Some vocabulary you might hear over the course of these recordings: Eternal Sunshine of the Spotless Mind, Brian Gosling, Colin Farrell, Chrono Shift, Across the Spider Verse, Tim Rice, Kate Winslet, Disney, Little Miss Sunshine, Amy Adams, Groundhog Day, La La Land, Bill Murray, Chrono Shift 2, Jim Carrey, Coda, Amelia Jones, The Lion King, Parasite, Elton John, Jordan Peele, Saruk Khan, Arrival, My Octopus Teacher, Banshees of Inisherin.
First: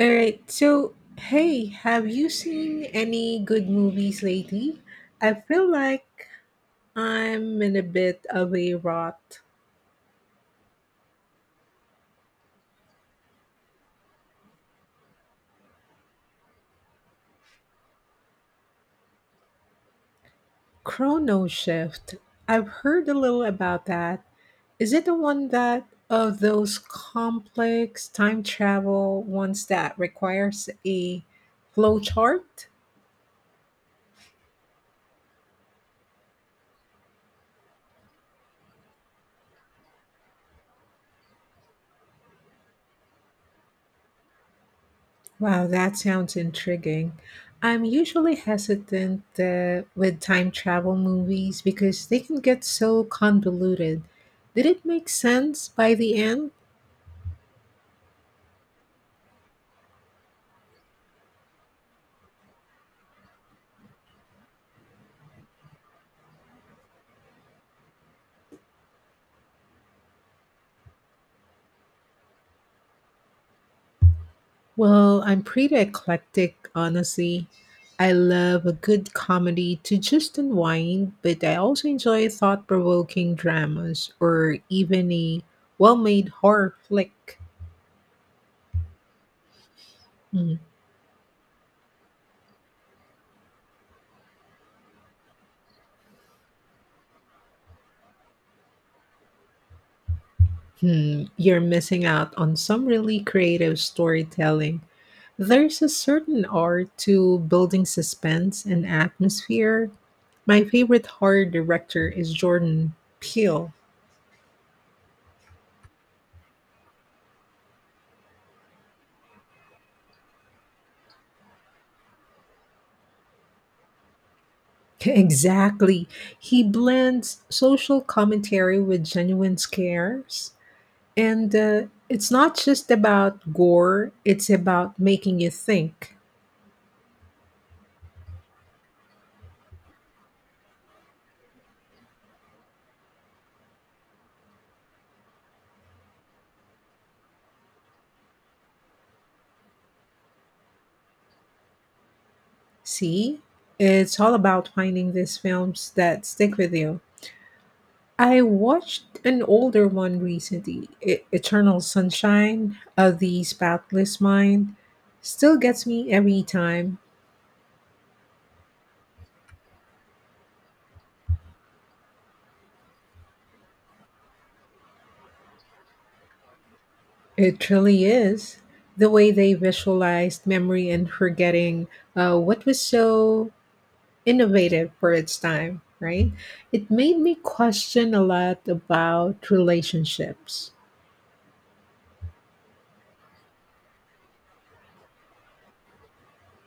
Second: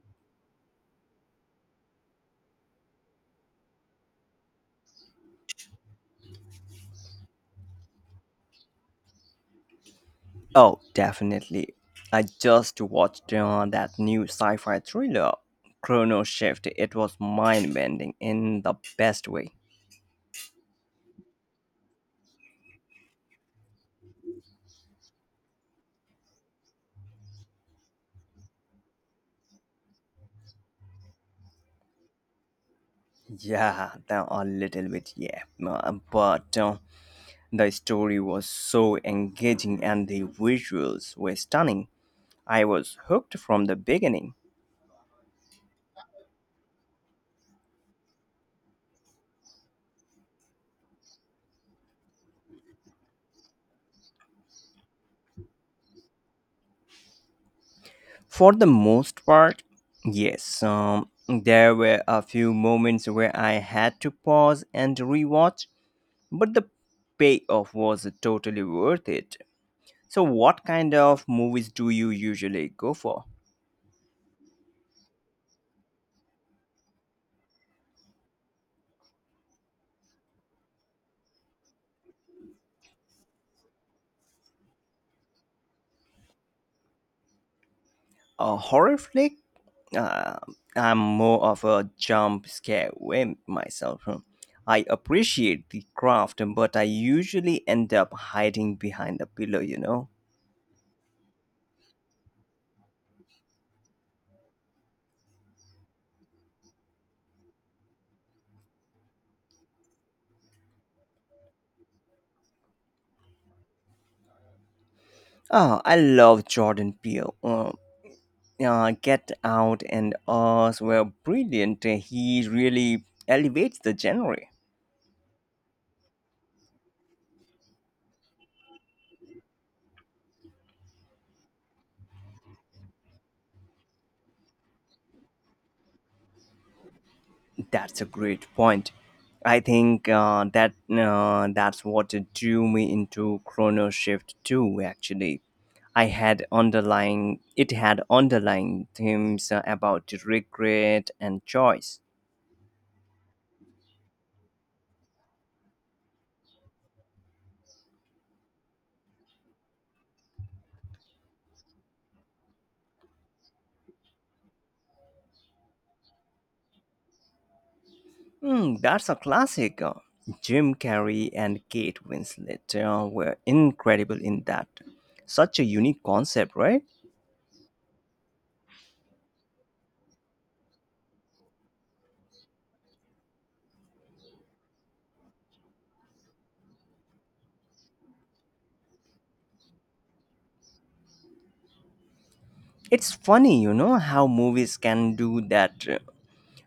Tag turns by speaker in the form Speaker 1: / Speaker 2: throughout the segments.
Speaker 1: All right. So, hey, have you seen any good movies lately? I feel like I'm in a bit of a rot.
Speaker 2: Oh, definitely. I just watched that new sci-fi thriller, Chrono Shift. It was mind-bending in the best way.
Speaker 1: Chrono Shift. I've heard a little about that. Is it the one that of those complex time travel ones that requires a flowchart?
Speaker 2: Yeah, there a little bit, yeah, but the story was so engaging and the visuals were stunning. I was hooked from the beginning.
Speaker 1: Wow, that sounds intriguing. I'm usually hesitant with time travel movies because they can get so convoluted. Did it make sense by the end?
Speaker 2: For the most part, yes, there were a few moments where I had to pause and rewatch but the payoff was totally worth it. So, what kind of movies do you usually go for?
Speaker 1: Well, I'm pretty eclectic, honestly. I love a good comedy to just unwind, but I also enjoy thought provoking dramas or even a well made horror flick.
Speaker 2: A horror flick? Uh,
Speaker 1: Hmm.
Speaker 2: I'm more of a jump scare wimp myself. Huh. I appreciate the craft, but I usually end up hiding behind a pillow, you know?
Speaker 1: Hmm, you're missing out on some really creative storytelling. There's a certain art to building suspense and atmosphere. My favorite horror director is Jordan Peele.
Speaker 2: Oh, I love Jordan Peele. Get Out and Us were brilliant. He really elevates the genre.
Speaker 1: Exactly. He blends social commentary with genuine scares. And It's not just about gore, it's about making you think.
Speaker 2: That's a great point. I think that's what drew me into Chrono Shift 2, actually. I had underlying it had underlying themes about regret and choice.
Speaker 1: See? It's all about finding these films that stick with you. I watched an older one recently, Eternal Sunshine of the Spotless Mind. Still gets me every time.
Speaker 2: Hmm, that's a classic. Jim Carrey and Kate Winslet were incredible in that. Such a unique concept, right?
Speaker 1: It really is. The way they visualized memory and forgetting what was so innovative for its time, right? It made me question a lot about relationships.
Speaker 2: It's funny, you know, how movies can do that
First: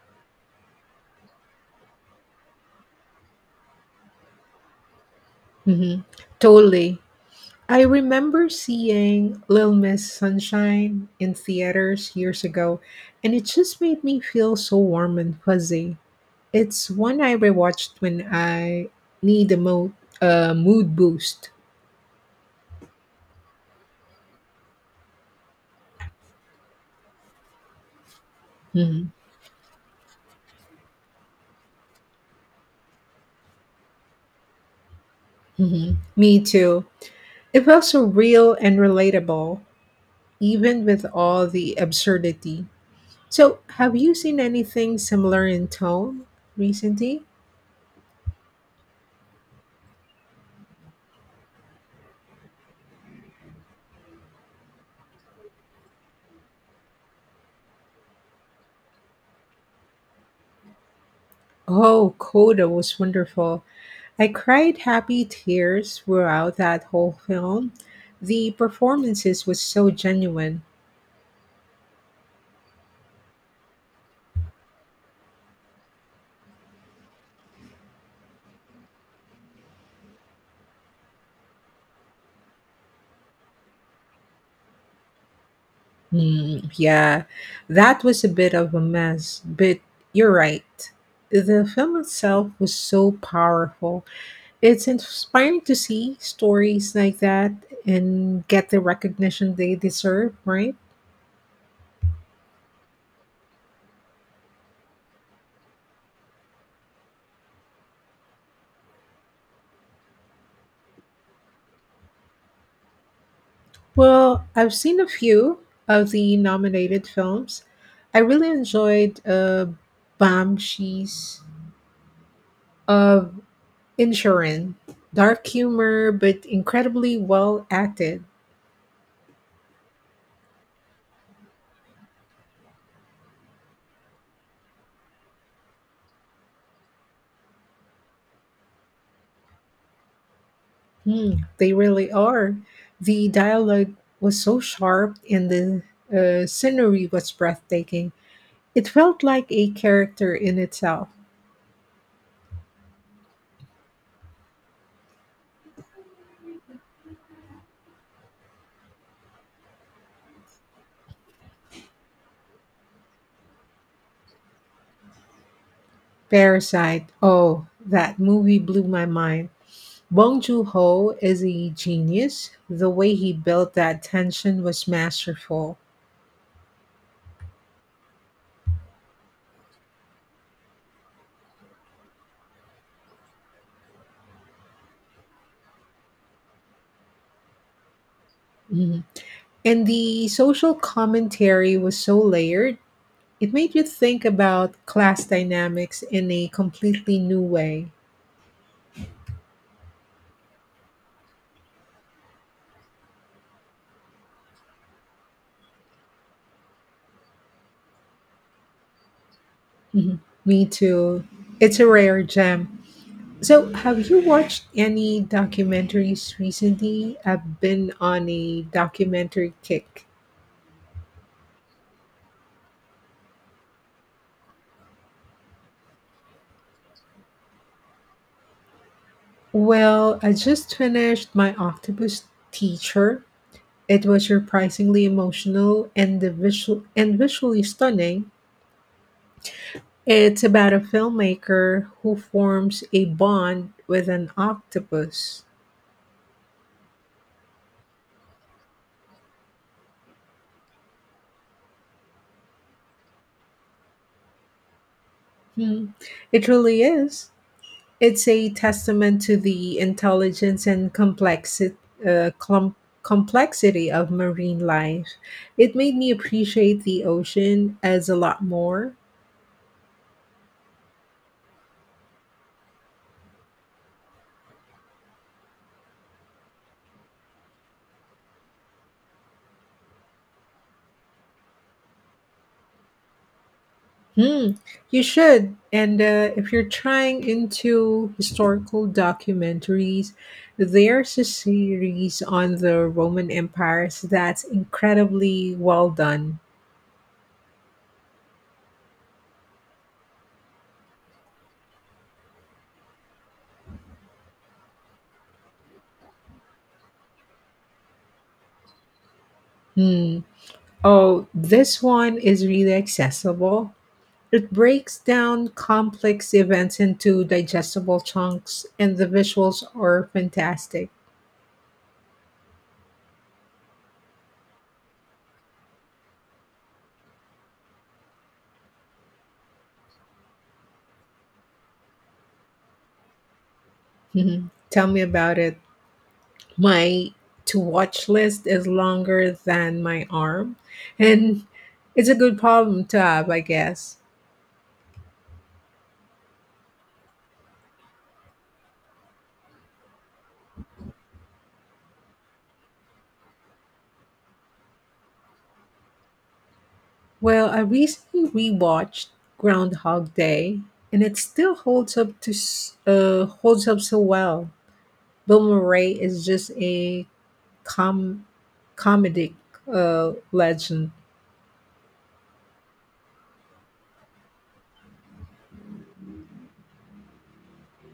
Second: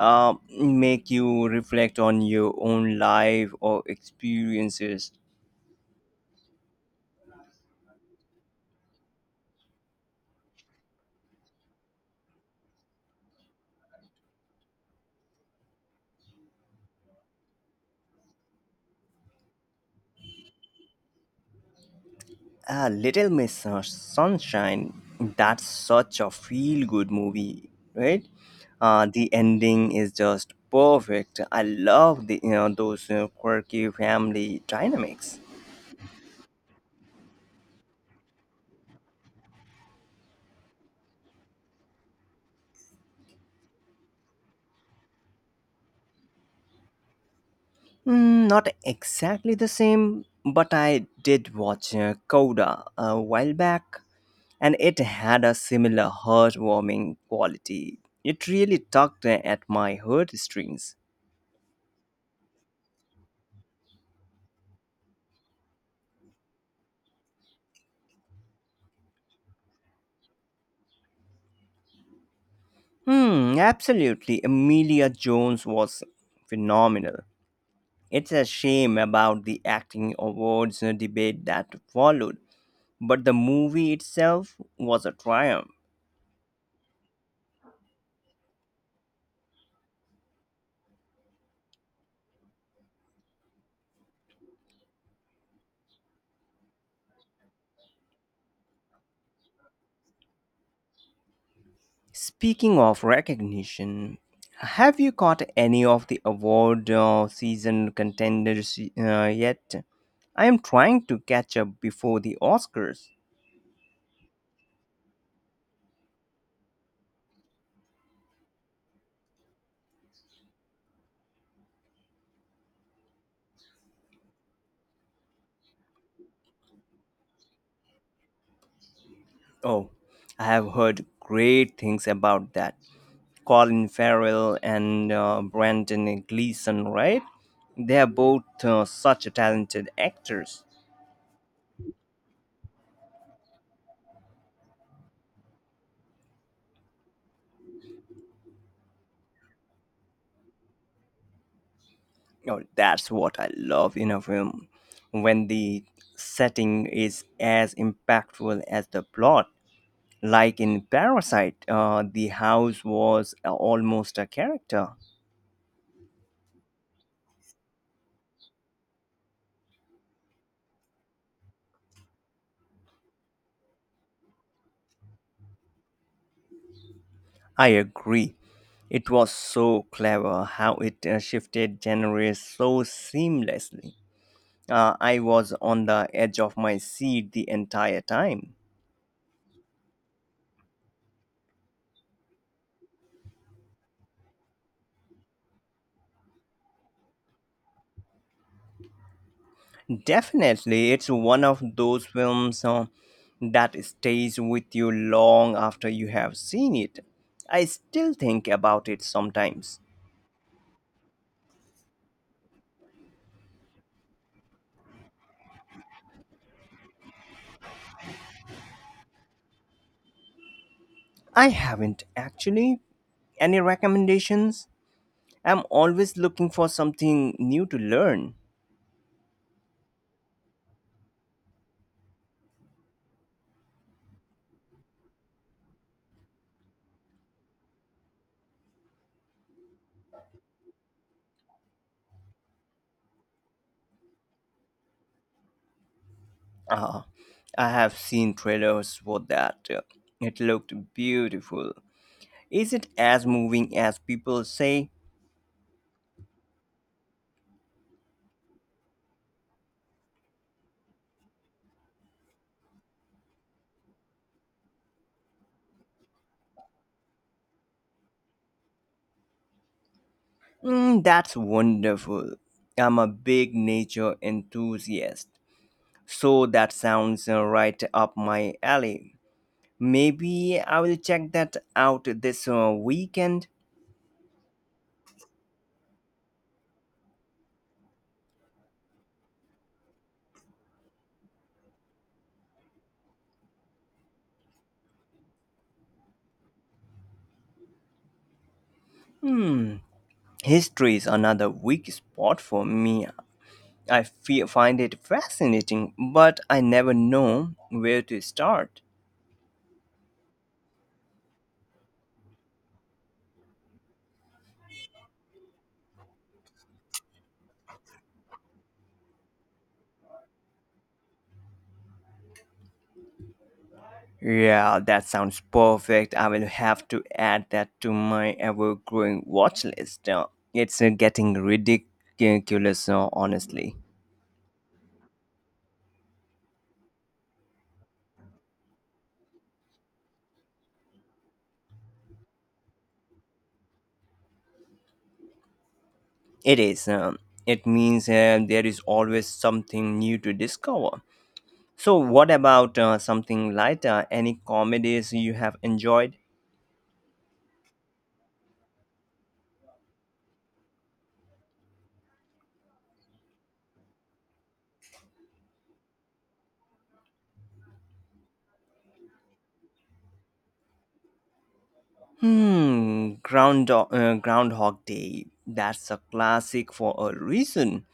Speaker 2: uh, uh, make you reflect on your own life or experiences.
Speaker 1: Hmm. Totally. I remember seeing Little Miss Sunshine in theaters years ago, and it just made me feel so warm and fuzzy. It's one I rewatched when I need a mo- a mood boost.
Speaker 2: Ah, Little Miss Sunshine, that's such a feel good movie, right?
Speaker 1: Hmm.
Speaker 2: The ending is just perfect. I love the those you quirky family dynamics.
Speaker 1: Hmm. Me too. It felt so real and relatable, even with all the absurdity. So, have you seen anything similar in tone recently?
Speaker 2: Mm, not exactly the same, but I did watch Coda a while back, and it had a similar heartwarming quality. It really tugged at my heartstrings.
Speaker 1: Oh, Coda was wonderful. I cried happy tears throughout that whole film. The performances was so genuine.
Speaker 2: Hmm, absolutely. Amelia Jones was phenomenal. It's a shame about the acting awards debate that followed, but the movie itself was a triumph.
Speaker 1: Mm, yeah, that was a bit of a mess, but you're right. The film itself was so powerful. It's inspiring to see stories like that and get the recognition they deserve, right?
Speaker 2: Speaking of recognition, have you caught any of the award season contenders yet? I am trying to catch up before the Oscars.
Speaker 1: Well, I've seen a few of the nominated films. I really enjoyed Banshees of Inisherin. Dark humor, but incredibly well acted.
Speaker 2: Oh, I have heard great things about that. Colin Farrell and Brandon Gleeson, right? They are both such talented actors.
Speaker 1: Mm, they really are. The dialogue was so sharp and the scenery was breathtaking. It felt like a character in itself.
Speaker 2: Oh, that's what I love in a film, when the setting is as impactful as the plot. Like in Parasite, the house was almost a character.
Speaker 1: Parasite. Oh, that movie blew my mind. Bong Joon-ho is a genius. The way he built that tension was masterful.
Speaker 2: I agree. It was so clever how it shifted genres so seamlessly. I was on the edge of my seat the entire time.
Speaker 1: Mhm. And the social commentary was so layered. It made you think about class dynamics in a completely new way.
Speaker 2: Definitely, it's one of those films that stays with you long after you have seen it. I still think about it sometimes.
Speaker 1: Mhm. Me too. It's a rare gem. So, have you watched any documentaries recently? I've been on a documentary kick.
Speaker 2: I haven't actually. Any recommendations? I'm always looking for something new to learn.
Speaker 1: Well, I just finished My Octopus Teacher. It was surprisingly emotional and the visually stunning. It's about a filmmaker who forms a bond with an octopus.
Speaker 2: Uh, I have seen trailers for that. It looked beautiful. Is it as moving as people say?
Speaker 1: Hmm. It really is. It's a testament to the intelligence and complexity, uh, clum- complexity of marine life. It made me appreciate the ocean as a lot more.
Speaker 2: Mm, that's wonderful. I'm a big nature enthusiast, so that sounds right up my alley. Maybe I will check that out this weekend.
Speaker 1: Hmm, you should. And if you're trying into historical documentaries, there's a series on the Roman empires that's incredibly well done.
Speaker 2: Hmm, history is another weak spot for me. I fe find it fascinating, but I never know where to start.
Speaker 1: Hmm. Oh, this one is really accessible. It breaks down complex events into digestible chunks, and the visuals are fantastic.
Speaker 2: Yeah, that sounds perfect. I will have to add that to my ever growing watch list. It's getting ridiculous, honestly.
Speaker 1: Mhm. Tell me about it. My to watch list is longer than my arm, and it's a good problem to have, I guess.
Speaker 2: It is. It means there is always something new to discover. So, what about something lighter? Any comedies you have enjoyed?
Speaker 1: Well, I recently rewatched Groundhog Day, and it still holds up so well. Bill Murray is just a com- comedic legend.
Speaker 2: Hmm, Groundhog Day. That's a classic for a reason.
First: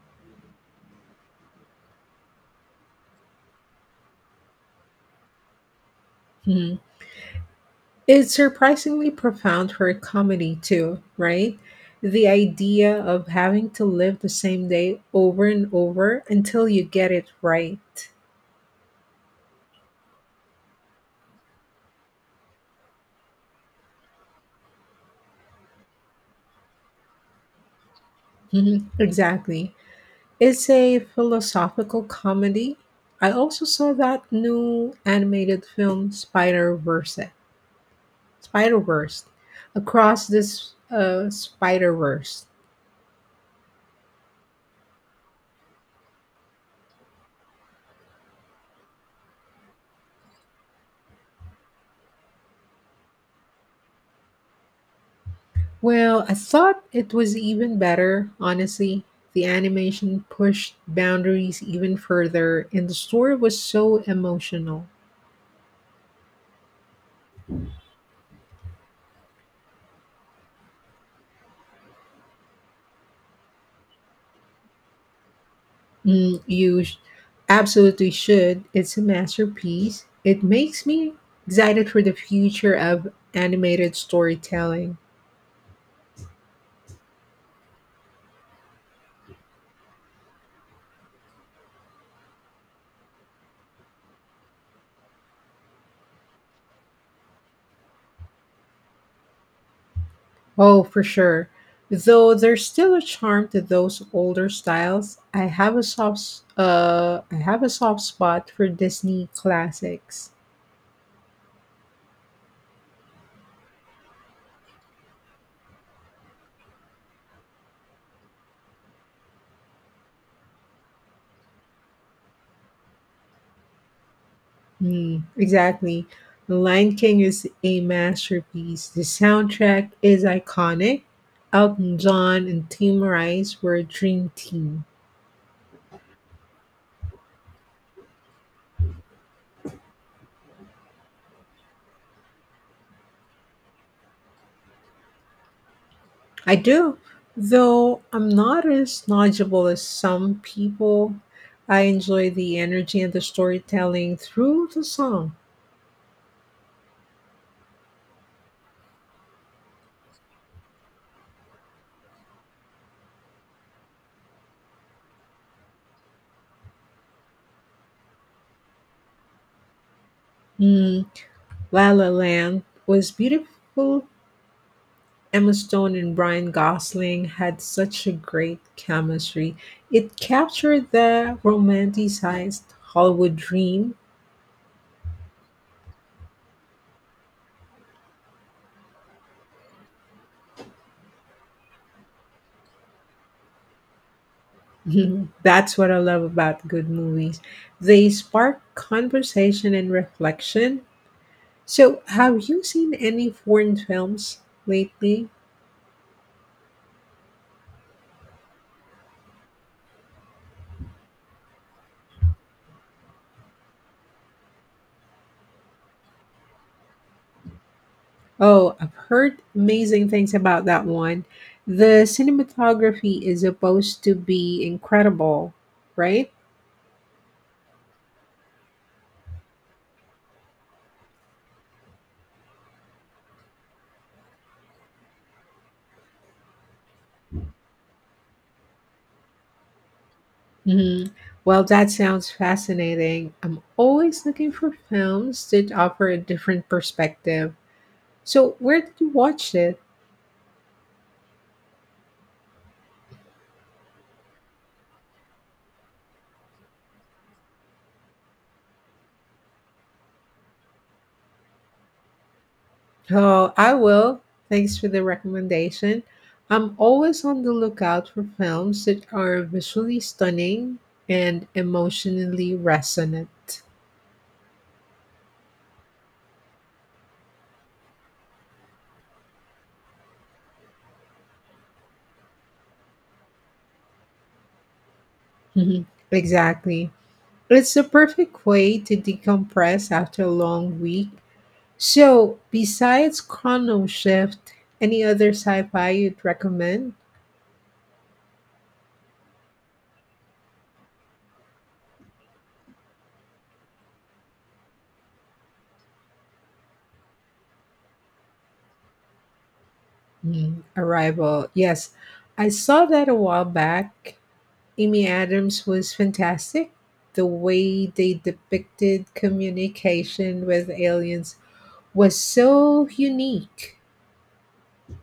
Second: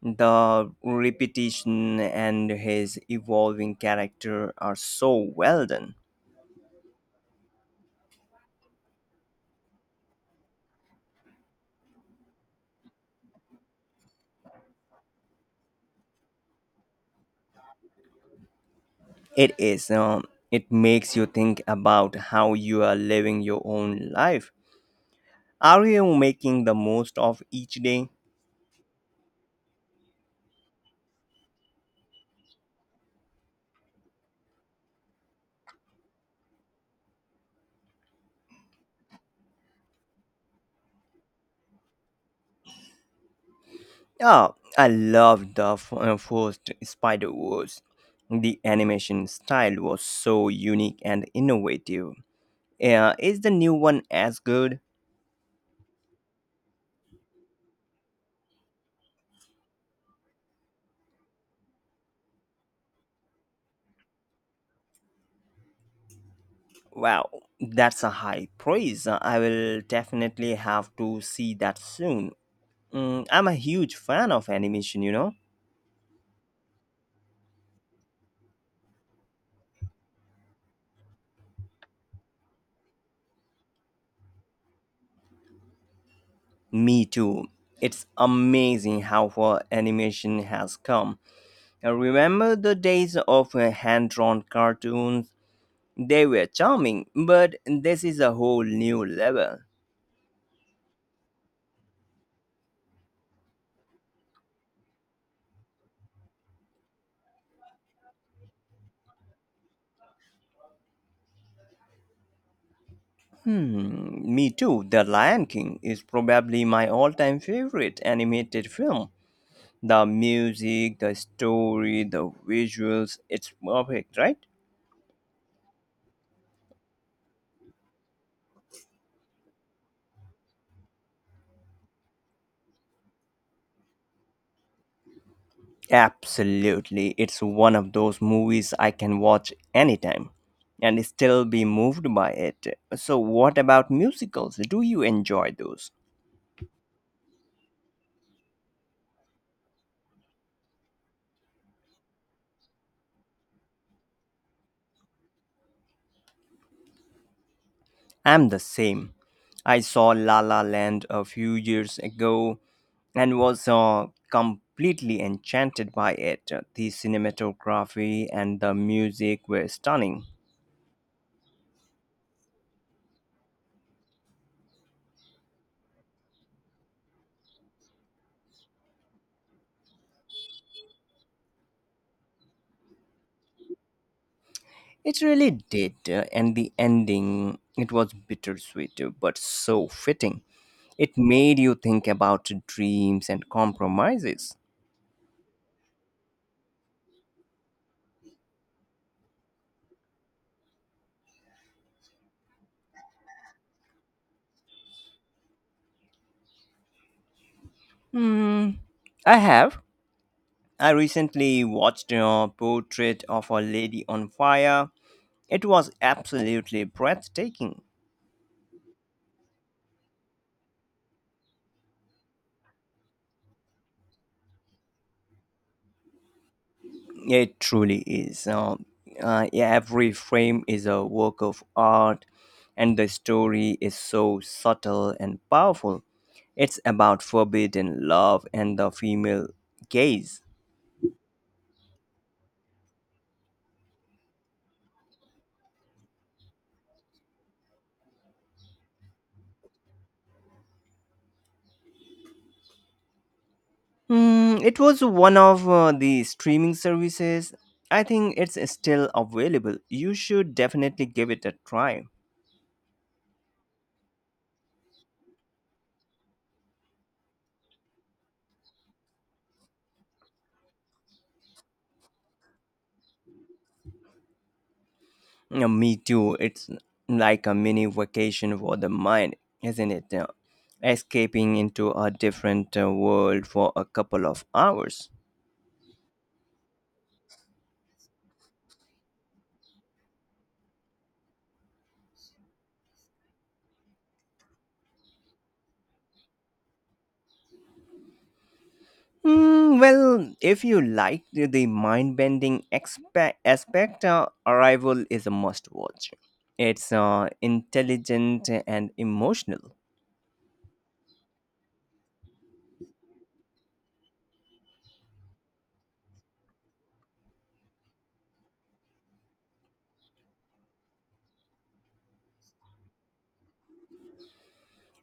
Speaker 2: The repetition and his evolving character are so well done.
Speaker 1: Mhm. It's surprisingly profound for a comedy, too, right? The idea of having to live the same day over and over until you get it right.
Speaker 2: It is. It makes you think about how you are living your own life. Are you making the most of each day?
Speaker 1: Mhm. Exactly. It's a philosophical comedy. I also saw that new animated film, Spider Verse. Spider Verse. Across this Spider Verse.
Speaker 2: Oh, I love the first Spider Wars. The animation style was so unique and innovative. Yeah, is the new one as good?
Speaker 1: Well, I thought it was even better, honestly. The animation pushed boundaries even further, and the story was so emotional.
Speaker 2: Wow, that's a high praise. I will definitely have to see that soon. Mm, I'm a huge fan of animation, you know?
Speaker 1: Mm, you sh- Absolutely should. It's a masterpiece. It makes me excited for the future of animated storytelling.
Speaker 2: Me too. It's amazing how far animation has come. I remember the days of hand drawn cartoons? They were charming, but this is a whole new level.
Speaker 1: Oh, for sure. Though there's still a charm to those older styles, I have a soft spot for Disney classics.
Speaker 2: Hmm, me too. The Lion King is probably my all time favorite animated film. The music, the story, the visuals, it's perfect, right?
Speaker 1: Mm, exactly. The Lion King is a masterpiece. The soundtrack is iconic. Elton John and Tim Rice were a dream team.
Speaker 2: Absolutely. It's one of those movies I can watch anytime and still be moved by it. So, what about musicals? Do you enjoy those?
Speaker 1: I do, though I'm not as knowledgeable as some people. I enjoy the energy and the storytelling through the song.
Speaker 2: I'm the same. I saw La La Land a few years ago and was completely enchanted by it. The cinematography and the music were stunning.
Speaker 1: Mm, La La Land was beautiful. Emma Stone and Brian Gosling had such a great chemistry. It captured the romanticized Hollywood dream.
Speaker 2: It really did, and the ending, it was bittersweet but so fitting. It made you think about dreams and compromises.
Speaker 1: That's what I love about good movies. They spark conversation and reflection. So, have you seen any foreign films lately?
Speaker 2: Hmm, I have. I recently watched a portrait of a lady on fire. It was absolutely breathtaking.
Speaker 1: Oh, I've heard amazing things about that one. The cinematography is supposed to be incredible, right?
Speaker 2: It truly is. Yeah, every frame is a work of art, and the story is so subtle and powerful. It's about forbidden love and the female gaze.
Speaker 1: Hmm. Well, that sounds fascinating. I'm always looking for films that offer a different perspective. So, where did you watch it?
Speaker 2: Hmm, it was one of the streaming services. I think it's still available. You should definitely give it a try.
Speaker 1: Oh, I will. Thanks for the recommendation. I'm always on the lookout for films that are visually stunning and emotionally resonant.
Speaker 2: Yeah, me too. It's like a mini vacation for the mind, isn't it? Escaping into a different world for a couple of hours.
Speaker 1: Mhm. Exactly. It's the perfect way to decompress after a long week. So, besides Chrono Shift, any other sci-fi you'd recommend?
Speaker 2: Mm, well, if you like the mind bending aspect, Arrival is a must watch. It's intelligent and emotional.
Speaker 1: Mm, Arrival. Yes, I saw that a while back. Amy Adams was fantastic. The way they depicted communication with aliens was so unique.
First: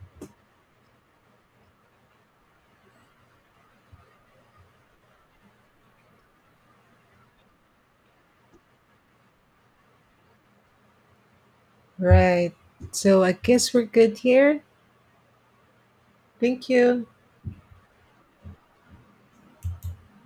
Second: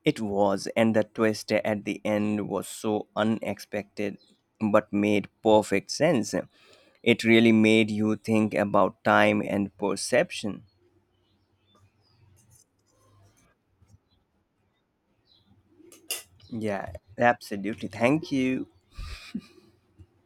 Speaker 2: It was, and the twist at the end was so unexpected but made perfect sense. It really made you think about time and perception.
Speaker 1: Right. So, I guess we're good here. Thank
Speaker 2: Yeah,
Speaker 1: you.
Speaker 2: absolutely. Thank you.